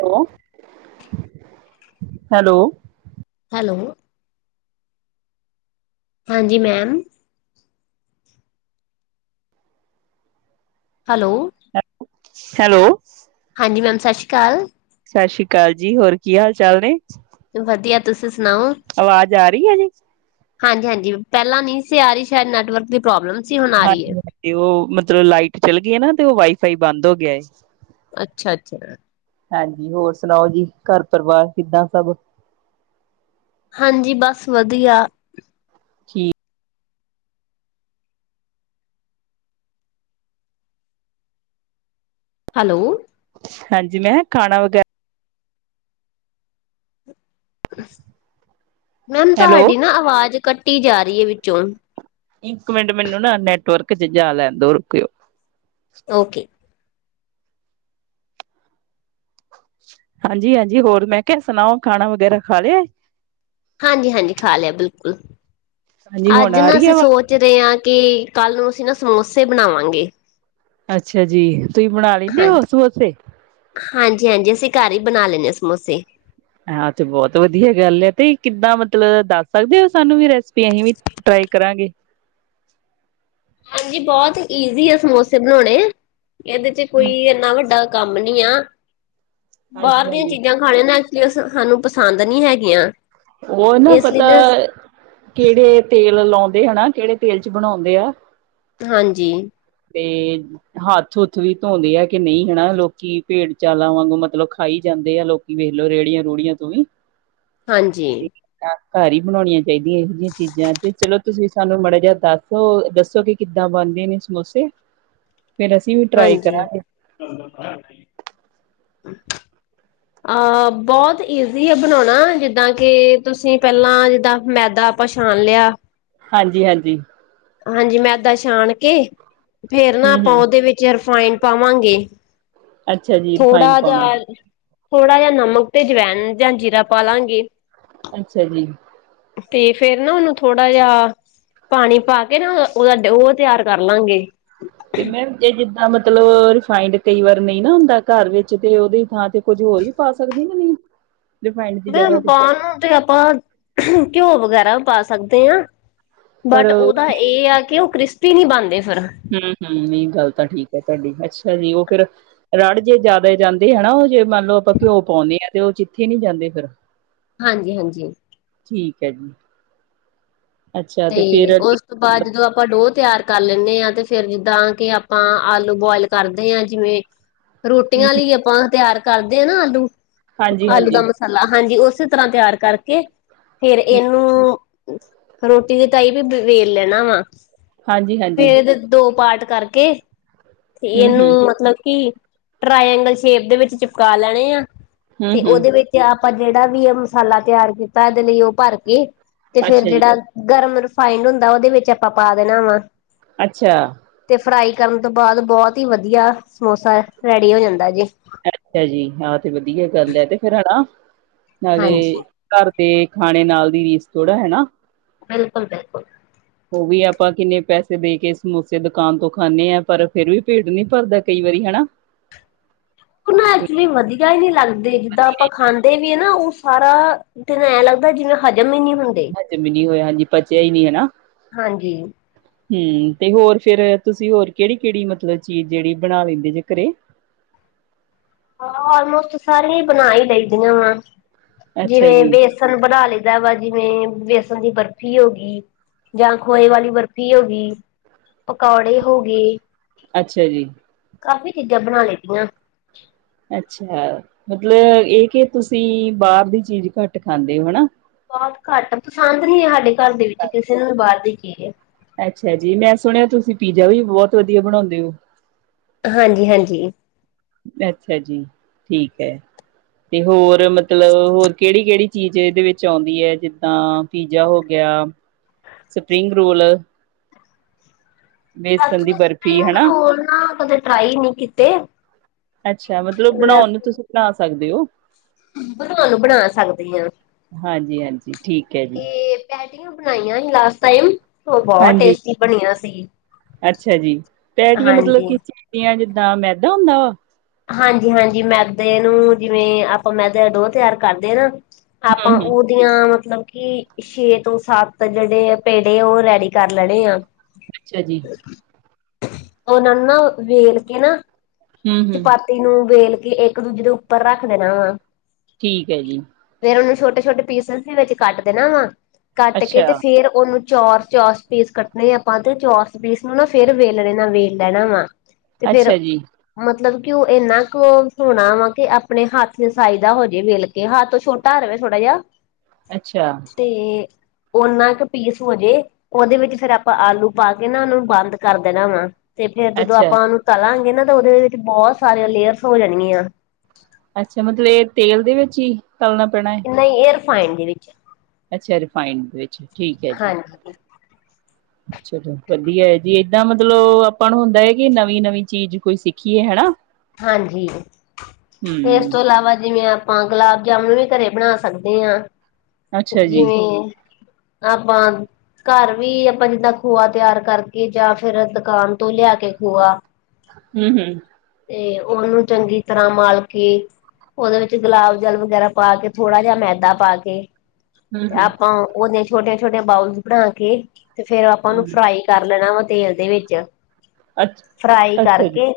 ੋ hello. Hello ਹਾਂਜੀ, ma'am hello, hello ਹਾਂਜੀ ma'am ਸਤਿ ਸ਼੍ਰੀ ਅਕਾਲ ਸਸ਼ੀ ਸ਼੍ਰੀ ਅਕਾਲ ਜੀ ਹੋਰ ਕੀ ਹਾਲ ਚਾਲ ਨੇ ਵਧੀਆ, ਤੁਸੀਂ ਸੁਣਾਓ? ਆਵਾਜ਼ ਆ ਰਹੀ ਐ ਜੀ ਹਾਂਜੀ, ਹਾਂਜੀ ਪਹਿਲਾਂ ਨਹੀਂ ਸੀ ਆ ਰਹੀ, ਸ਼ਾਇਦ ਨੈਟਵਰਕ ਦੀ ਪ੍ਰੋਬਲਮ। ਸੀ ਹੁਣ ਆ ਰਹੀ ਹੈ ਹਾਂਜੀ, ਉਹ ਮਤਲਬ ਲਾਈਟ ਚੱਲ ਗਈ ਏ ਨਾ, ਤੇ ਉਹ ਵਾਈਫਾਈ ਬੰਦ ਹੋ ਗਿਆ ਏ। ਅੱਛਾ-ਅੱਛਾ ਹਾਂਜੀ, ਹੋਰ ਸੁਣਾਓ ਜੀ, ਘਰ ਪਰਿਵਾਰ ਕਿੱਦਾਂ ਸਬ? ਹਾਂਜੀ, ਬਸ ਵਧੀਆ। ਠੀਕ। ਹੈਲੋ ਹਾਂਜੀ, ਮੈਂ ਖਾਣਾ ਵਗੈ। ਮੈਮ, ਹੈਲੋ ਤੁਹਾਡੀ ਨਾ, ਅਵਾਜ਼ ਕੱਟੀ ਜਾ ਰਹੀ ਹੈ ਵਿੱਚੋਂ। ਇੱਕ ਮਿੰਟ, ਮੈਨੂੰ ਨਾ, ਨੈਟਵਰਕ ਚ, ਜਾ ਲੈਨ ਦੋ, ਰੁਕਿਓ। ਓਕੇ। ਹਾਂਜੀ, ਹਾਂਜੀ ਹੋਰ ਮੈਂ ਕਿਆ ਸੁਣਾਓ ਖਾਣਾ ਵਗੈਰਾ ਖਾ ਲਿਆ? ਹਾਂਜੀ, ਹਾਂਜੀ ਖਾ ਲਿਆ ਬਿਲਕੁਲ, ਹਾਂਜੀ ਹੁਣ ਅੱਜ ਆ ਨਾ ਰਹੀ ਹੈ ਅਸੀਂ ਆਵਾਜ਼? ਸੋਚ ਜਦੇ ਆ ਕੇ, ਕੱਲ ਨੂੰ ਅਸੀਂ ਨਾ, ਸਮੋਸੇ ਬਣਾਵਾਂਗੇ। ਅੱਛਾ ਜੀ, ਤੁਸੀਂ ਬਣਾ ਲੈਂਦੇ ਹੋ ਹਾਂਜੀ ਸਮੋਸੇ? ਹਾਂਜੀ, ਹਾਂਜੀ ਅਸੀਂ ਘਰ ਹੀ ਬਣਾ ਲੈਂਦੇ ਹਾਂ, ਸਮੋਸੇ। ਹਾਂ, ਤੇ ਬਹੁਤ ਵਧੀਆ ਗੱਲ ਏ, ਤੇ ਕਿੱਦਾਂ ਮਤਲਬ ਦੱਸ ਸਕਦੇ ਹੋ? ਸਾਨੂੰ ਵੀ ਰੈਸਪੀ ਇਹੋ ਈ। ਟਰਾਈ ਕਰਾਂਗੇ। ਹਾਂਜੀ, ਬਹੁਤ ਈਜ਼ੀ ਏ, ਸਮੋਸੇ ਬਣਾਉਣੇ, ਇਹਦੇ ਚ ਕੋਈ ਹੂੰ, ਇੰਨਾ ਵੱਡਾ ਕੰਮ ਨੀ ਆ, ਹਾਂਜੀ ਬਾਹਰ ਦੀਆਂ ਹਾਂਜੀ ਚੀਜ਼ਾਂ। ਖਾਣੇ ਨਾ ਐਚੁਲੀ, ਸਾਨੂੰ ਪਸੰਦ ਨਹੀਂੀ ਹੈਗੀਆਂ। ਉਹ ਨਾ ਇਸ ਲਈ ਪਤਾ, ਕਿਹੜੇ ਤੇਲ ਲਾਉਂਦੇ ਹਨਾ, ਕਿਹੜੇ ਤੇਲ ਚ ਬਣਾਉਂਦੇ ਆ। ਹਾਂਜੀ। ਤੇ ਹੱਥ ਹੁੱਥ ਵੀ ਧੋਂਦੇ ਆ ਕਿ ਨਹੀਂ ਹਨਾ, ਲੋਕੀ ਭੇੜ ਚਾਲਾ ਵਾਂਗੂ, ਮਤਲਬ ਖਾਈ ਜਾਂਦੇ ਆ ਲੋਕ। ਵੇਖਲੋ ਰੇੜੀਆਂ ਰੂੜੀਆਂ ਤੂੰ ਵੀ। ਹਾਂਜੀ। ਤੇ ਘਰ ਹੀ ਬਣਾਉਣੀਆਂ ਪੈਂਦੀਆਂ, ਇਹੋ ਚੀਜ਼ਾਂ ਤੇ ਚਲੋ, ਤੁਸੀਂ ਸਾਨੂੰ ਮਾੜਾ ਜਿਹਾ ਦੱਸ ਤੋ ਦੱਸੋ, ਕਿ ਕਿੱਦਾਂ ਬਣਦੇ ਨੇ ਸਮੋਸੇ? ਫੇਰ ਅਸੀਂ ਵੀ ਟਰਾਈ ਹਾਂਜੀ। ਕਰਾਂਗੇ। [unintelligible] ਅਹ ਬਹੁਤ ਈਜ਼ੀ ਹੈ, ਬਣਾਉਣਾ ਜਿੱਦਾਂ ਕਿ ਤੁਸੀਂ ਪਹਿਲਾਂ ਜਿੱਦਾਂ ਮੈਦਾ ਛਾਣ ਲਿਆ। ਹਾਂਜੀ ਹਾਂਜੀ। ਹਾਂਜੀ ਮੈਂ ਇਦਾਂ ਛਾਣ ਕੇ ਫੇਰ ਨਾ ਹੂੰ ਆਪਾਂ ਹੂੰ ਉਹਦੇ ਵਿੱਚ ਰਿਫਾਈਨ ਪਾਵਾਂਗੇ। ਅੱਛਾ ਜੀ ਥੋੜਾ ਰਿਫਾਈਨ ਪਾਉਣਾ ਜਹਾ ਥੋੜ੍ਹਾ ਜਹਾ ਨਮਕ ਤੇ ਜਵੈਣ ਜਾਂ ਜੀਰਾ ਪਾ ਲਾਂਗੇ। ਅੱਛਾ ਜੀ। ਤੇ ਫੇਰ ਨਾ ਉਹਨੂੰ ਥੋੜਾ ਜਿਹਾ ਪਾਣੀ ਪਾ ਕੇ ਨਾ ਉਹਦਾ ਉਹ ਤਿਆਰ ਕਰ ਲਾਂਗੇ। ਤੇ ਮੈਮ ਇਹ ਜਿੱਦਾਂ ਮਤਲਬ ਰਿਫਾਇੰਡ ਕਈ ਵਾਰ ਨਹੀਂ ਨਾ ਹੁੰਦਾ ਘਰ ਵਿੱਚ, ਤੇ ਉਹਦੀ ਥਾਂ ਤੇ ਕੁੱਝ ਹੋਰ ਵੀ ਪਾ ਸਕਦੇ ਕੇ ਨਹੀਂ। [inaudible] ਜਗ੍ਹਾ ਮੈਮ ਤੇ ਪਾਉਣ ਨੂੰ ਤੇ ਆਪਾਂ ਘਿਓ ਵਗੈਰਾ ਵੀ ਪਾ ਸਕਦੇ ਹਾਂ। ਪਰ ਬਟ ਹੂੰ ਉਹਦਾ ਇਹ ਆ ਕਿ ਉਹ ਕ੍ਰਿਸਪੀ ਨਹੀਂ ਬਣਦੇ ਫਿਰ। ਹੂੰ ਹੂੰ ਇਹ ਗੱਲ ਤਾਂ ਠੀਕ ਹੈ, ਤੁਹਾਡੀ ਅੱਛਾ ਜੀ ਉਹ ਫਿਰ ਰੜ ਜੇ ਜ਼ਿਆਦਾ ਜਾਂਦੇ ਹਨਾ, ਉਹ ਜੇ ਮੰਨ ਲਓ ਆਪਾਂ ਘਿਓ ਪਾਉਂਦੇ ਆ, ਤੇ ਉਹ ਚਿੱਥੇ ਨੀ ਜਾਂਦੇ ਫਿਰ ਹਾਂਜੀ ਹਾਂਜੀ। ਠੀਕ ਹੈ ਜੀ। ਅੱਛਾ ਤੇ ਫਿਰ ਉਸ ਉਸ ਤੋਂ ਬਾਅਦ ਹੂੰ ਜਦੋਂ ਆਪਾਂ ਲੋਹ ਤਿਆਰ ਕਰ ਲੈਂਦੇ ਹਾਂ, ਤੇ ਫੇਰ ਜਿੱਦਾਂ ਕਿ ਆਪਾਂ ਆਲੂ ਬੋਆਇਲ ਕਰਦੇ ਹਾਂ। ਜਿਵੇਂ ਹੂੰ। ਰੋਟੀਆਂ ਲਈ ਆਪਾਂ ਤਿਆਰ ਕਰਦੇ ਹਾਂ ਨਾ ਆਲੂ, ਹਾਂਜੀ ਆਲੂ ਦਾ ਹਾਂਜੀ ਹੂੰ ਮਸਾਲਾ ਮਸਾਲਾ ਹਾਂਜੀ ਉਸੇ ਤਰ੍ਹਾਂ ਤਿਆਰ ਕਰਕੇ, ਫੇਰ ਇਹਨੂੰ ਰੋਟੀ ਦੀ ਤਾਈ ਵੀ ਵੇਲ ਲੈਣਾ ਵਾ, ਹਾਂਜੀ ਫਿਰ ਹਾਂਜੀ ਇਹਦੇ ਦੋ ਪਾਰਟ ਕਰਕੇ ਕੇ ਤੇ ਫਿਰ ਹੂੰ ਇਹਨੂੰ ਹੂੰ ਮਤਲਬ ਕਿ ਟ੍ਰਾਈਅੰਗਲ ਸ਼ੇਪ ਦੇ ਵਿੱਚ ਚਿਪਕਾ ਲੈਣੇ ਆ, ਹੂੰ ਤੇ ਹੂੰ ਉਹਦੇ ਵਿੱਚ ਤੇ ਆਪਾਂ ਜਿਹੜਾ ਵੀ ਆ ਮਸਾਲਾ ਤਿਆਰ ਕੀਤਾ, ਇਹਦੇ ਲਈ ਉਹ ਭਰ ਕੇ, ਤੇ ਫੇਰ ਅੱਛਾ ਜੀ ਜਿਹੜਾ ਗਰਮ ਰਿਫਾਇੰਡ ਹੁੰਦਾ ਉਹਦੇ ਵਿੱਚ ਆਪਾਂ ਪਾ ਦੇਣਾ ਵਾ। ਅੱਛਾ। ਤੇ ਫਰਾਈ ਕਰਨ ਤੋਂ ਬਾਅਦ ਬਹੁਤ ਹੀ ਵਧੀਆ, ਸਮੋਸਾ ਰੈਡੀ ਹੋ ਜਾਂਦਾ ਜੇ। ਅੱਛਾ ਜੀ, ਹਾਂ ਤੇ ਵਧੀਆ ਗੱਲ ਹੈ ਤੇ ਫੇਰ ਹੈ ਨਾ ਨਾਲੇ ਹਾਂਜੀ ਘਰ ਦੇ ਖਾਣੇ ਨਾਲ ਦੀ ਰੀਸ ਥੋੜ੍ਹਾ ਹੈਨਾ। ਬਿਲਕੁਲ ਬਿਲਕੁਲ। [inaudible] ਉਹ ਵੀ ਆਪਾਂ ਕਿੰਨੇ ਪੈਸੇ ਦੇ ਕੇ ਸਮੋਸੇ ਦੁਕਾਨ ਤੋਂ ਖਾਂਦੇ ਹਾਂ ਪਰ, ਫਿਰ ਵੀ ਢਿੱਡ ਨੀ ਭਰਦਾ ਕਈ ਵਾਰੀ ਹੈਨਾ। ਉਹ ਨਾ ਐਕਚੁਲੀ ਵਧੀਆ ਹੀ ਨੀ ਲਗਦੇ, ਜਿੱਦਾਂ ਆਪਾਂ ਖਾਣ ਵੀ ਹੈ ਨਾ ਉਹ ਸਾਰਾ, ਦਿਨ ਐਂ ਲੱਗਦਾ ਜਿਵੇਂ ਹਜ਼ਮ ਹੀ ਨੀ ਹੁੰਦਾ। ਹਜਮ ਹੀ ਨਹੀਂ ਹੋਇਆ, ਹਾਂਜੀ ਪਚਿਆ ਹੀ ਨਹੀਂ ਹਨਾ। ਹਾਂਜੀ। ਹੂੰ, ਤੇ ਹੋਰ ਫਿਰ, ਤੁਸੀਂ ਹੋਰ ਕਿਹੜੀ ਕਿਹੜੀ ਮਤਲਬ ਚੀਜ਼ ਜਿਹੜੀ ਬਣਾ ਲੈਂਦੇ ਜੇ ਘਰੇ। ਹਾਂ ਆਲਮੋਸਟ ਸਾਰੀਆਂ ਹੀ ਬਣਾ ਹੀ ਲੈਂਦੀਆ ਵਾ, ਅੱਛਾ ਜਿਵੇਂ ਜੀ ਬੇਸਣ ਸਨ ਬਣਾ ਲਈਦਾ ਵਾ ਜਿਵੇਂ ਬੇਸਣ ਦੀ ਬਰਫ਼ੀ ਹੋ ਗਈ। ਜਾਂ ਖੋਏ ਵਾਲੀ ਬਰਫ਼ੀ ਹੋ ਗਈ, ਪਕੌੜੇ ਹੋ ਗਏ। ਅੱਛਾ ਜੀ। ਕਾਫ਼ੀ ਚੀਜ਼ਾਂ ਬਣਾ ਲਈ ਦੀਆਂ ਵਾਂ। ਅੱਛਾ, ਮਤਲਬ ਇਹ ਕਿ ਤੁਸੀਂ ਬਾਹਰ ਦੀ ਚੀਜ਼ ਘੱਟ ਖਾਂਦੇ ਹੋ ਹਨਾ। ਬਹੁਤ ਘੱਟ, ਪਸੰਦ ਨਹੀਂ ਹੈ ਸਾਡੇ ਘਰ ਦੇ ਵਿੱਚ ਕਿਸੇ ਨੂੰ ਵੀ ਬਾਹਰ ਦੀ ਚੀਜ਼। ਅੱਛਾ ਜੀ ਮੈਂ ਸੁਣਿਆ ਤੁਸੀਂ ਪੀਜ਼ਾ ਵੀ ਬਹੁਤ ਵਧੀਆ ਬਣਾਉਂਦੇ ਹੋ। ਹਾਂਜੀ ਹਾਂਜੀ! ਅੱਛਾ ਜੀ,,, ਠੀਕ ਹੈ ਤੇ ਹੋਰ ਮਤਲਬ ਹੋਰ ਕਿਹੜੀ ਕਿਹੜੀ ਚੀਜ਼ ਇਹਦੇ ਵਿੱਚ ਆਉਂਦੀ ਹੈ ਜਿੱਦਾਂ? ਪੀਜ਼ਾ ਹੋ ਗਿਆ, ਸਪਰਿੰਗ ਰੋਲ, ਬੇਸਨ ਦੀ ਬਰਫ਼ੀ ਸਪਿੰਗ ਹਨਾ। ਰੋਲ ਨਾ ਕਦੇ ਟਰਾਈ ਨਹੀਂ ਕੀਤੇ, ਅੱਛਾ ਮਤਲਬ ਬਣਾਉਣ ਨੂੰ ਤੁਸੀਂ ਬਣਾ ਸਕਦੇ ਹੋ, ਬਣਾਉਣ ਨੂੰ ਬਣਾ ਸਕਦੀ ਹਾਂ! ਹਾਂਜੀ ਹਾਂਜੀ ਠੀਕ ਹੈ ਜੀ! ਪੈਟੀਆ ਬਣਾਈਆਂ ਹੀ ਲਾਸਟ ਟਾਈਮ ਸ ਬਹੁਤ ਹਾਂਜੀ ਟੇਸਟੀ ਬਣਿਆ ਸੀ ਅੱਛਾ ਜੀ ਪਟੀਆਂ ਮਤਲਬ ਹਾਂਜੀ। ਕੀ ਚੀਜ਼ ਦੀਆਂ ਜਿੱਦਾਂ ਮੈਦਾ ਹੁੰਦਾ ਵਾ? ਹਾਂਜੀ ਹਾਂਜੀ ਮੈਦੇ ਨੂੰ ਜਿਵੇਂ ਆਪਾਂ ਮੈਦੇ ਦਾ ਡੋ ਤਿਆਰ ਕਰਦੇ ਹ ਨਾ! ਆਪਾਂ ਉਹ, ਹੂੰ-ਹੂੰ ਉਹ ਦੀਆਂ ਮਤਲਬ ਕਿ ਛੇ ਤੋਂ ਸੱਤ ਜਿਹੜੇ ਪੇੜੇ ਉਹ ਰੈਡੀ ਕਰ ਲੈਣੇ ਆ ਅੱਛਾ ਜੀ ਤੇ! ਉਹਨਾਂ ਨੂੰ ਨਾ ਵੇਲ ਕੇ ਨਾ, ਹੂੰ-ਹੂੰ ਚਪਾਤੀ ਨੂੰ ਵੇਲ ਕੇ ਇੱਕ ਦੂਜੇ ਦੇ ਉੱਪਰ ਰੱਖ ਦੇਣਾ ਵਾ, ਠੀਕ ਹੈ ਜੀ! ਫੇਰ ਉਹਨੂੰ ਛੋਟੇ ਛੋਟੇ ਪੀਸਾ ਵਿੱਚ ਕੱਟ ਦੇਣਾ ਵਾ ਕੱਟ ਕੇ ਅੱਛਾ। ਫੇਰ ਉਹਨੂੰ, ਚੋਰਚ ਚੋਰਸ ਪੀਸ ਕੱਟਣੇ ਆਪਾਂ ਤੇ ਚੋਰਸ਼ ਪੀਸ ਨੂੰ ਨਾ ਫੇਰ ਵੇਲਣੇ ਨਾਲ ਵੇਲ ਲੈਣਾ ਵਾ, ਤੇ ਫੇਰ,, ਅੱਛਾ ਜੀ ਮਤਲਬ ਕਿ ਉਹ ਇੰਨਾ ਕੁ ਸੋਣਾ ਵਾ ਕਿ ਆਪਣੇ ਹੱਥ ਨ ਸਾਈਜ਼ ਦਾ ਹੋਜਾਏ ਵੇਲ ਕੇ, ਹੱਥ ਛੋਟਾ ਰਵੇਂ ਥੋੜਾ ਜਾ, ਅੱਛਾ! ਤੇ, ਓਨਾ ਕੁ ਪੀਸ ਹੋਜੇ, ਉਹਦੇ ਵਿੱਚ ਫੇਰ ਆਪਾਂ ਆਲੂ ਪਾ ਕੇ ਨਾ ਉਹਨੂੰ ਬੰਦ ਕਰ ਦੇਣਾ ਵਾ, ਤੇ ਫੇਰ ਜਦੋਂ ਅੱਛਾ ਆਪਾਂ ਉਹਨੂੰ ਤਲਾਂਗੇ ਨਾ ਤਾਂ ਉਹਦੇ ਵਿੱਚ ਬਹੁਤ ਸਾਰੀਆਂ ਲੇਅਰਸ ਹੋ ਜਾਣਗੀਆਂ, ਅੱਛਾ ਮਤਲਬ ਇਹ ਤੇਲ ਦੇ ਵਿੱਚ ਹੀ ਤਲਣਾ ਪੈਣਾ,, ਹੈ ਨਹੀਂ ਰਿਫਾਇੰਡ ਦੇ ਵਿੱਚ! ਅੱਛਾ ਰਿਫਾਈੰਡ ਵਿੱਚ ਠੀਕ ਹੈ ਜੀ ਹਾਂਜੀ-ਹਾਂਜੀ ਚਲੋ ਵਧੀਆ ਹੈ ਜੀ ਏਦਾਂ ਮਤਲਬ ਆਪਾਂ ਨੂੰ ਹੁੰਦਾ ਹੈ ਕਿ ਨਵੀਂ ਨਵੀਂ ਚੀਜ਼ ਕੋਈ ਸਿੱਖੀਏ ਹੈ ਨਾ, ਹਾਂਜੀ, ਇਸ ਹੂੰ ਤੋਂ ਇਲਾਵਾ ਜਿਵੇਂ ਆਪਾਂ ਗੁਲਾਬ ਜਾਮੁਨ ਵੀ ਘਰੇ ਬਣਾ ਸਕਦੇ ਹਾਂ, ਅੱਛਾ ਜੀ ਜਿਵੇਂ ਆਪਾ,, ਘਾਰ ਵੀ ਆਪਾਂ ਜਿੱਦਾਂ ਖੋਆ ਤਿਆਰ ਕਰਕੇ ਜਾਂ ਫਿਰ ਦੁਕਾਨ ਤੋਂ ਲਿਆ ਕੇ ਖੋਆ, ਹੂ ਹੂ ਤੇ ਉਹਨੂੰ ਚੰਗੀ ਤਰ੍ਹਾਂ ਮਲ ਕੇ, ਉਹਦੇ ਵਿੱਚ ਗੁਲਾਬ ਜਲ ਵਗੈਰਾ ਪਾ ਕੇ ਥੋੜਾ ਜਿਹਾ ਮੈਦਾ ਪਾ ਕੇ, ਹੂੰ, ਤੇ ਹੂੰ, ਆਪਾਂ ਉਹਦੀਆਂ ਛੋਟੀਆਂ ਛੋਟੀਆਂ ਬਾਊਲ ਬਣਾ ਕੇ ਤੇ ਫੇਰ ਆਪਾਂ ਉਹਨੂੰ ਹੂੰ, ਫਰਾਈ, ਕਰ ਲੈਣਾ ਵਾ ਤੇਲ ਦੇ ਵਿੱਚ ਅੱਛ ਫਰਾਈ ਅੱਛਾ ਜੀ, ਕਰਕੇ,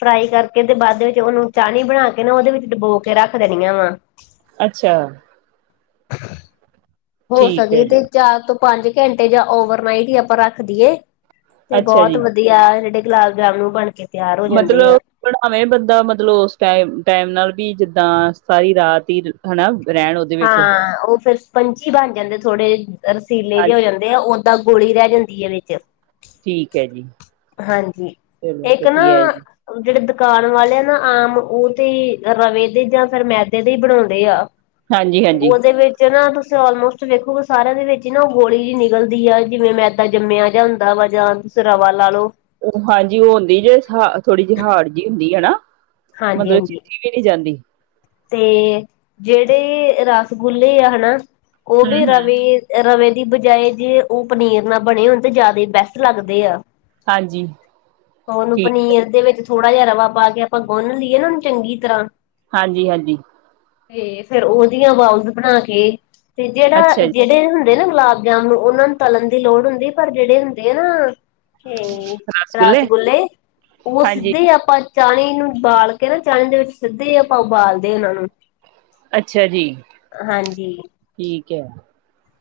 ਫਰਾਈ ਕਰਕੇ ਤੇ ਬਾਅਦ ਵਿੱਚ ਉਹਨੂੰ ਚਾਸ਼ਣੀ ਬਣਾ ਕੇ ਨਾ ਉਹਦੇ ਵਿੱਚ ਡਬੋ ਕੇ ਰੱਖ ਦੇਣੀ ਆ ਵਾ, ਅੱਛਾ,,, ਹੋ ਠੀਕ ਹੈ ਸਕੇ ਤੇ ਜੀ, ਚਾਰ ਤੋਂ ਪੰਜ ਘੰਟੇ ਜਾਂ ਓਵਰਨਾਈਟ ਹੀ ਆਪਾਂ ਰੱਖ ਦੀਏ, ਤੇ ਅੱਛਾ ਬਹੁਤ ਜੀ। ਵਧੀਆ ਜਿਹੜੇ ਗੁਲਾਬ ਜਾਮਨ ਉਹ ਬਣ ਕੇ,, ਤਿਆਰ ਹੋ ਜਾਂਦੇ ਮਤਲਬ,,, ਆ ਬਣਾਵੇਂ ਬੰਦਾ ਮਤਲਬ ਉਸ ਟਮ ਟਾਈਮ ਨਾਲ ਵੀ ਜਿੱਦਾਂ ਸਤਾਈ ਰਾਤ ਹੀ ਹਨਾ ਰਹਿਣ,,, ਵਿੱਚ ਹਾਂ ਉਹ ਫੇਰ ਸਪੰਚੀ ਬਣ ਜਾਂਦੇ ਥੋੜੇ ਰਸੀਲੇ ਜਿਹੇ ਹੋ ਹਾਂਜੀ, ਜਾਦੇ। ਦੇ ਆ ਓਦਾਂ ਗੋਲੀ ਰਹਿ ਜਾਂਦੀ ਹੈ ਵਿੱਚ,, ਠੀਕ ਹੈ ਜੀ, ਹਾਂਜੀ, ਚਲੋ ਇੱਕ ਨਾ, ਵਧੀਆ ਹੈ ਜੀ। ਜਿਹੜੇ ਦੁਕਾਨ ਵਾਲੇ ਆ ਨਾ ਆਮ ਉਹ ਤੇ ਰਵੇ ਦੇ ਜਾਂ ਫੇਰ ਮੈਦੇ ਦੇ ਹੀ ਬਣਾਉਂਦੇ ਆ। ਹਾਂਜੀ-ਹਾਂਜੀ, ਹਾਂਜੀ ਉਹਦੇ ਵਿੱਚ ਚ ਨਾ ਤੁਸੀਂ ਆਲਮੋਸਟ ਵੇਖੋਗੇ ਸਾਰਿਆਂ ਦੇ ਵਿੱਚ ਹੀ ਨਾ ਉਹ ਗੋਲੀ ਜਿਹੀ ਨਿਕਲਦੀ ਆ ਜਿਵੇਂ ਮੈਦਾ ਜੰਮਿਆ ਜਾਿਹਾ ਹੁੰਦਾ ਵਾ ਜਾਂ ਸਰਾਵਾ ਲਾ ਲੋ। ਉਹ ਹਾਰਡ ਜਿਹੀ ਹੁੰਦੀ ਜੇ, ਹਾ ਥੋੜ੍ਹੀ ਜਿਹੀ ਹਾਰਡ ਜੀ ਹੁੰਦੀ ਹੈਣਾ? ਹਾਂਜੀ ਮਤਲਬ ਚਿ ਹਾਂਜੀ ਚੁੱਕੀ ਨੀਂ ਜਾਂਦੀ। ਤੇ, ਜਿਹੜੇ ਰਸਗੁੱਲੇ ਆ ਨਾ ਉਹ ਵੀ ਹੂੰ-ਹੂੰ, ਰਵੇ ਇਹ ਰਵੇ ਦੀ ਬਜਾਏ ਜੇ ਉਹ ਪਨੀਰ ਨਾਲ ਬਣੇ ਹੋਣ ਤੇ ਜਾਦਾ ਈ ਬੈਸਟ ਲੱਗਦੇ ਆ। ਹਾਂਜੀ ਉਹਨੂੰ ਠੀਕ, ਪਨੀਰ ਦੇ ਵਿੱਚ ਥੋੜਾ ਜਿਹਾ ਰਵਾ ਪਾ ਕੇ ਆਪਾਂ ਗੁੰਨ ਲਈਏ ਨਾ ਉਹਨੂੰ ਚੰਗੀ ਤਰ੍ਹਾਂ। ਹਾਂਜੀ- ਹਾਂਜੀ। ਤੇ ਫਿਰ ਓਦੀਆ ਬਾਊਜ ਬਣਾ ਕੇ, ਤੇ ਜੇੜਾ ਅੱਛਾ ਜ ਜੀ, ਚਿੱਟੇ ਹੁੰਦੇ ਨਾ ਗੁਲਾਬ ਜਾਮੁਨ ਉਨਾਂ ਨੂੰ ਤਲਨ ਦੀ ਲੋੜ ਹੁੰਦੀ ਪਰ ਜਿਹੜੇ ਹੁੰਦੈ ਨਾ ਤੇ, ਰਸਗੁੱਲੇ ਉਹ ਹਾਂਜੀ, ਸਿੱਧੇ ਹੀ ਆਪਾਂ ਚਾਸ਼ਣੀ ਨੂੰ ਬਾਲ ਕੇ ਨਾ, ਚਾਸ਼ਣੀ ਦੇ ਵਿੱਚ ਸਿੱਧੇ ਈ ਆਪਾਂ ਉਬਾਲਦੇ ਉਹਨਾਂ ਨੂੰ। ਅੱਛਾ ਜੀ। ਹਾਂਜੀ। ਠੀਕ ਐ।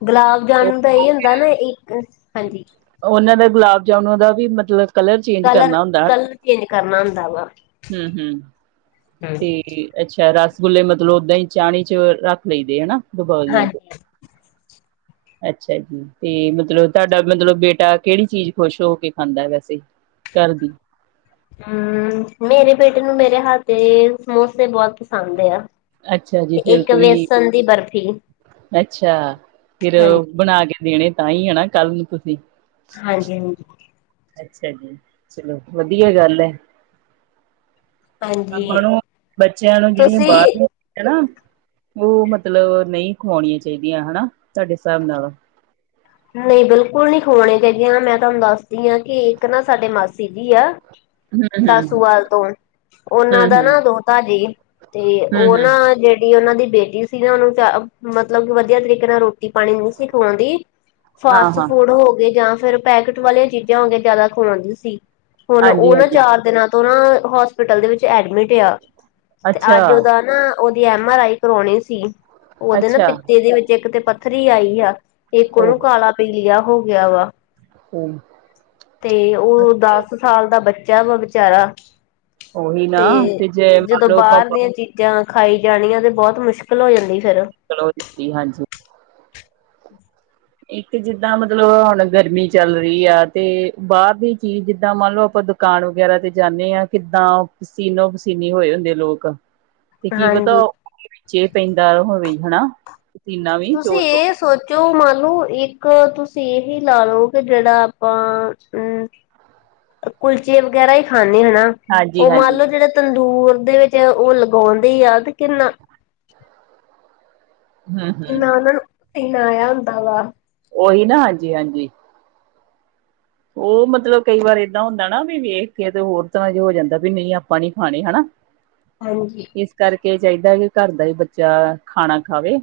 ਗੁਲਾਬ ਜਾਮੁਨ ਦਾ ਇਹੀ ਹੁੰਦਾ ਨਾ, ਇੱਕ ਹਾਂਜੀ। ਉਹਨਾਂ ਦੇ ਗੁਲਾਬ ਜਾਮੁਣਾ ਦਾ ਵੀ ਮਤਲਬ ਕਲਰ ਚੇਂਜ ਕਰਨਾ ਹੁੰਦੈ, ਕਲਰ ਚੇਂਜ ਕਰਨਾ ਹੁੰਦਾ ਵਾ ਹੂੰ ਹੂੰ। ਤੇ ਅੱਛਾ ਰਸਗੁੱਲੇ ਮਤਲਬ ਓਦਾਂ ਹੀ ਚਾਣੀ ਚ ਰੱਖ ਲਈਦੇ ਹੈਣਾ? ਉਬਾਲ ਲਈ ਦੇ। ਹਾਂਜੀ ਅੱਛਾ ਜੀ, ਤੇ ਮਤਲਬ ਤੁਹਾਡਾ ਮਤਲਬ ਬੇਟਾ ਕਿਹੜੀ ਚੀਜ਼ ਖੁਸ਼ ਹੋ ਕੇ ਖਾਂਦੈ ਵੈਸੇ? ਕਰਦੀ। ਹੂੰ, ਮੇਰੇ ਬੇਟੇ ਨੂੰ ਮੇਰੇ ਹੱਥ ਦੇ ਸਮੋਸੇ ਬਹੁਤ ਪਸੰਦ ਆ। ਅੱਛਾ ਜੀ, ਤੇ ਫਿਰ ਇੱਕ ਤੁਹੀ, ਵੇਸਣ ਦੀ ਬਰਫ਼ੀ ਅੱਛਾ ਫਿਰ ਹਾਂਜੀ ਬਣਾ ਕੇ ਦੇਣੇ ਤਾਂ ਈ ਹੈ ਨਾ ਕੱਲ ਨੂੰ ਤੁਸੀਂ। ਹਾਂਜੀ-ਹਾਂਜੀ। ਅੱਛਾ ਜੀ, ਚਲੋ ਵਧੀਆ ਗੱਲ ਐ। ਆਪਾਂ ਹਾਂਜੀ ਨੂੰ, ਬੱਚਿਆਂ ਨੂੰ ਜਿਹੜੀਆਂ ਤੁਸੀਂ ਬਾਹਰ ਦੀਆਂ ਹੈਣਾ, ਉਹ ਮਤਲਬ ਨਹੀਂ ਖਵਾਉਣੀਆਂ ਚਾਹੀਦੀਆਂ, ਹੈਣਾ ਤੁਹਾਡੇ ਹਿਸਾਬ ਨਾਲ। ਨਹੀਂ ਬਿਲਕੁਲ ਨੀ ਖਵਾਣੇ ਚਾਹੀਦੀਆਂ। ਮੈਂ ਤੁਹਾਨੂੰ ਦੱਸਦੀ ਹਾਂ ਕਿ ਇੱਕ ਨਾ ਸਾਡੇ ਮਾਸੀ ਜੀ ਐ ਹੂੰ ਹੂੰ ਦਾਸੂਵਾਲ ਤੋਂ। ਉਹਨਾਂ ਹਮ ਦਾ ਹਮ ਨਾ ਦੋਤਾ ਜੇ ਤੇ ਹਮ ਉਹ ਹਮ ਨਾ ਜਿਹੜੇ ਤੇ ਉਹਨਾਂ ਦੀ ਬੇਟੀ ਸੀ ਨਾ, ਉਹਨੂੰ ਚ ਮਤਲਬ ਕਿ ਵਧੀਆ ਤਰੀਕੇ ਨਾਲ ਰੋਟੀ ਪਾਣੀ ਨਹੀਂ ਸੀ ਖਵਾਉਂਦੀ। ਹਾਂ ਫਾਸਟ ਹਾਂ ਫੂਡ ਹੋ ਗਏ ਜਾਂ ਫਿਰ ਪੈਕਟ ਵਾਲੀਆਂ ਚੀਜ਼ਾਂ ਹੋ ਗਈਆ, ਜ਼ਿਆਦਾ ਖਵਾਉਂਦੀ ਸੀ। ਹੁਣ ਹਾਂਜੀ ਉਹ ਨਾ ਹਾਂਜੀ ਚਾਰ ਦਿਨਾਂ ਤੋਂ ਨਾ ਹੋਸਪਿਟਲ ਦੇ ਵਿੱਚ ਐਡਮਿਟ ਆ। ਤੇ ਅੱਛਾ ਅੱਜ ਉਹਦਾ ਨਾ, ਉਹਦੀ ਐਮ ਆਰ ਆਈ ਕਰਵਾਉਣੀ ਸੀ। ਉਹਦੇ ਨਾ ਅੱਛਾ ਪਿੱਤੇ ਦੇ ਵਿੱਚ ਇੱਕ ਤੇ ਪਥ ਥ੍ਰੀ ਆਈ ਆ, ਇੱਕ ਹੋ ਉਹਨੂੰ ਕਾਲਾ ਪੀਲਿਆ ਹੋ ਗਿਆ ਵਾ। ਉਹ! ਤੇ ਓ ਦਸ ਸਾਲ ਦਾ ਬੱਚਾ ਵਾ ਵਿਚਾਰਾ। ਉਹੀ ਨਾ ਤੇ ਜੇ ਜਦੋਂ ਮੰਨ ਲਓ ਆਪਾਂ ਬਾਰ ਦੀਆਂ ਚੀਜ਼ ਜਾਂ ਖਾਈ ਜਾਣੀਆ ਤੇ ਬਹੁਤ ਮੁਸ਼ਕਿਲ ਹੋ ਜਾਂਦੀ ਫੇਰ। ਜੀ ਹਾਂਜੀ। ਇੱਕ ਜਿੱਦਾਂ ਮਤਲਬ ਹੁਣ ਗਰਮੀ ਚੱਲ ਰਹੀ ਆ ਤੇ ਬਾਰ ਦੀ ਚੀਜ਼, ਜਿੱਦਾਂ ਮੰਨ ਲਓ ਆਪਾਂ ਦੁੱ ਕਾਡ ਵਗੈਰਾ ਤੇ ਜਾਂਨੇ ਆਂ, ਕਿੱਦਾਂ ਪਸੀਨੋ-ਪਸੀਨੀ ਹੋਏ ਹੁੰਦੇ ਲੋਕ। ਤੇ ਕੀ ਪਤਾ ਹਾਂਜੀ ਓਦੇ ਵਿੱਚੇ ਪੈਂਦਾ ਹੋਵੇ, ਹੈਨਾ। ਤੁਸੀਂ ਏਸ ਸੋਚੋ, ਮੰਨ ਲੋ ਇੱਕ ਤੁਸੀਂ ਏਹੀ ਲਾ ਲੋ ਕਿ ਜੇੜਾ ਆਪਾਂ ਅ ਕੁਲਚੇ ਵਗੈਰਾ ਈ ਖਾਂਦੇ ਹੈਨਾ। ਹਾਂਜੀ ਤੇ ਮੰਨ ਹਾਂਜੀ ਲਓ, ਜੇੜਾ ਤੰਦੂਰ ਦੇ ਵਿੱਚ ਓ ਲਗਾਉਂਦੇ ਆ ਤੇ ਕਿੰਨਾ ਹਮ ਹਮ ਈਨਾਂ ਨੂੰ, [unintelligible] ਹੁੰਦਾ ਵਾ। ਓਹੀ ਨਾ ਹਾਂਜੀ-ਹਾਂਜੀ। ਓ ਮਤਲਬ ਕਈ ਵਾਰ ਏਦਾਂ ਹੁੰਦਾ ਨਾ ਵੀ ਵੇਖ ਕੇ ਤੇ ਹੋਰ ਤਰ੍ਹਾਂ ਜ ਹੋ ਜਾਂਦਾ ਵੀ ਨਈ ਆਪਾਂ ਨੀ ਖਾਣੀ ਹਨਾ। [inaudible] ਹਾਂਜੀ। ਇਸ ਕਰਕੇ ਚਾਈਦਾ ਕਿ ਘਰ ਦਾ ਹੀ ਬੱਚਾ ਖਾਣਾ ਖਾਵੇ।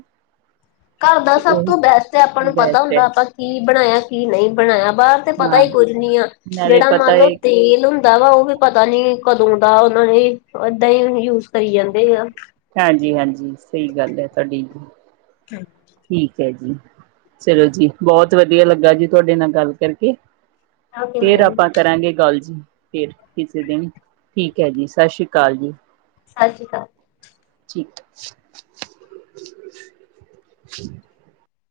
ਘਰ ਦਾ ਤੇ ਸਭ ਉਹੀ ਤੋਂ ਬੈਸਟ ਆਪਾਂ ਨੂੰ ਪਤਾ ਬੈਸਟ ਹੈ ਹੁੰਦਾ ਆਪਾਂ ਕੀ ਬਣਾਇਆ ਕੀ ਨਹੀਂ ਬਣਾਇਆ, ਬਾਰ ਤੇ ਪਤਾ ਹਾਂ ਈ ਕੁੱਝ ਨੀ ਆ, ਨਾਲੇ ਜੇੜਾ ਮੰਨ ਪਤਾ ਲਓ ਹੈ ਤੇਲ ਹੁੰ ਦਾ ਵਾ ਓ ਵੀ ਪਤਾ ਨੀ ਕਦੋਂ ਦਾ ਓਨਾਂ ਨੇ ਏਦਾਂ ਹੀ ਯੂਜ ਕਰੀ ਜਾਂਦੇ ਆ। ਹਾਂਜੀ-ਹਾਂਜੀ ਸਈ ਗੱਲ ਐ ਤੁਹਾਡੀ ਜੀ। [unintelligible] ਠੀਕ ਐ ਜੀ, ਚਲੋ ਜੀ ਬਹੁਤ ਵਧੀਆ ਲੱਗਾ ਜੀ ਤੁਹਾਡੇ ਨਾਲ ਗੱਲ ਕਰਕੇ। ਓਕੇ ਫੇਰ ਮੈਮ ਆਪਾਂ ਕਰਾਂਗੇ ਗੱਲ ਜੀ, ਫਿਰ ਕਿਸੇ ਦਿਨ ਠੀਕ ਹੈ ਜੀ ਸਤਿ ਸ਼੍ਰੀ ਅਕਾਲ ਜੀ। ਸਤਿ ਸ਼੍ਰੀ ਅਕਾਲ। ਠੀਕ। [inaudible]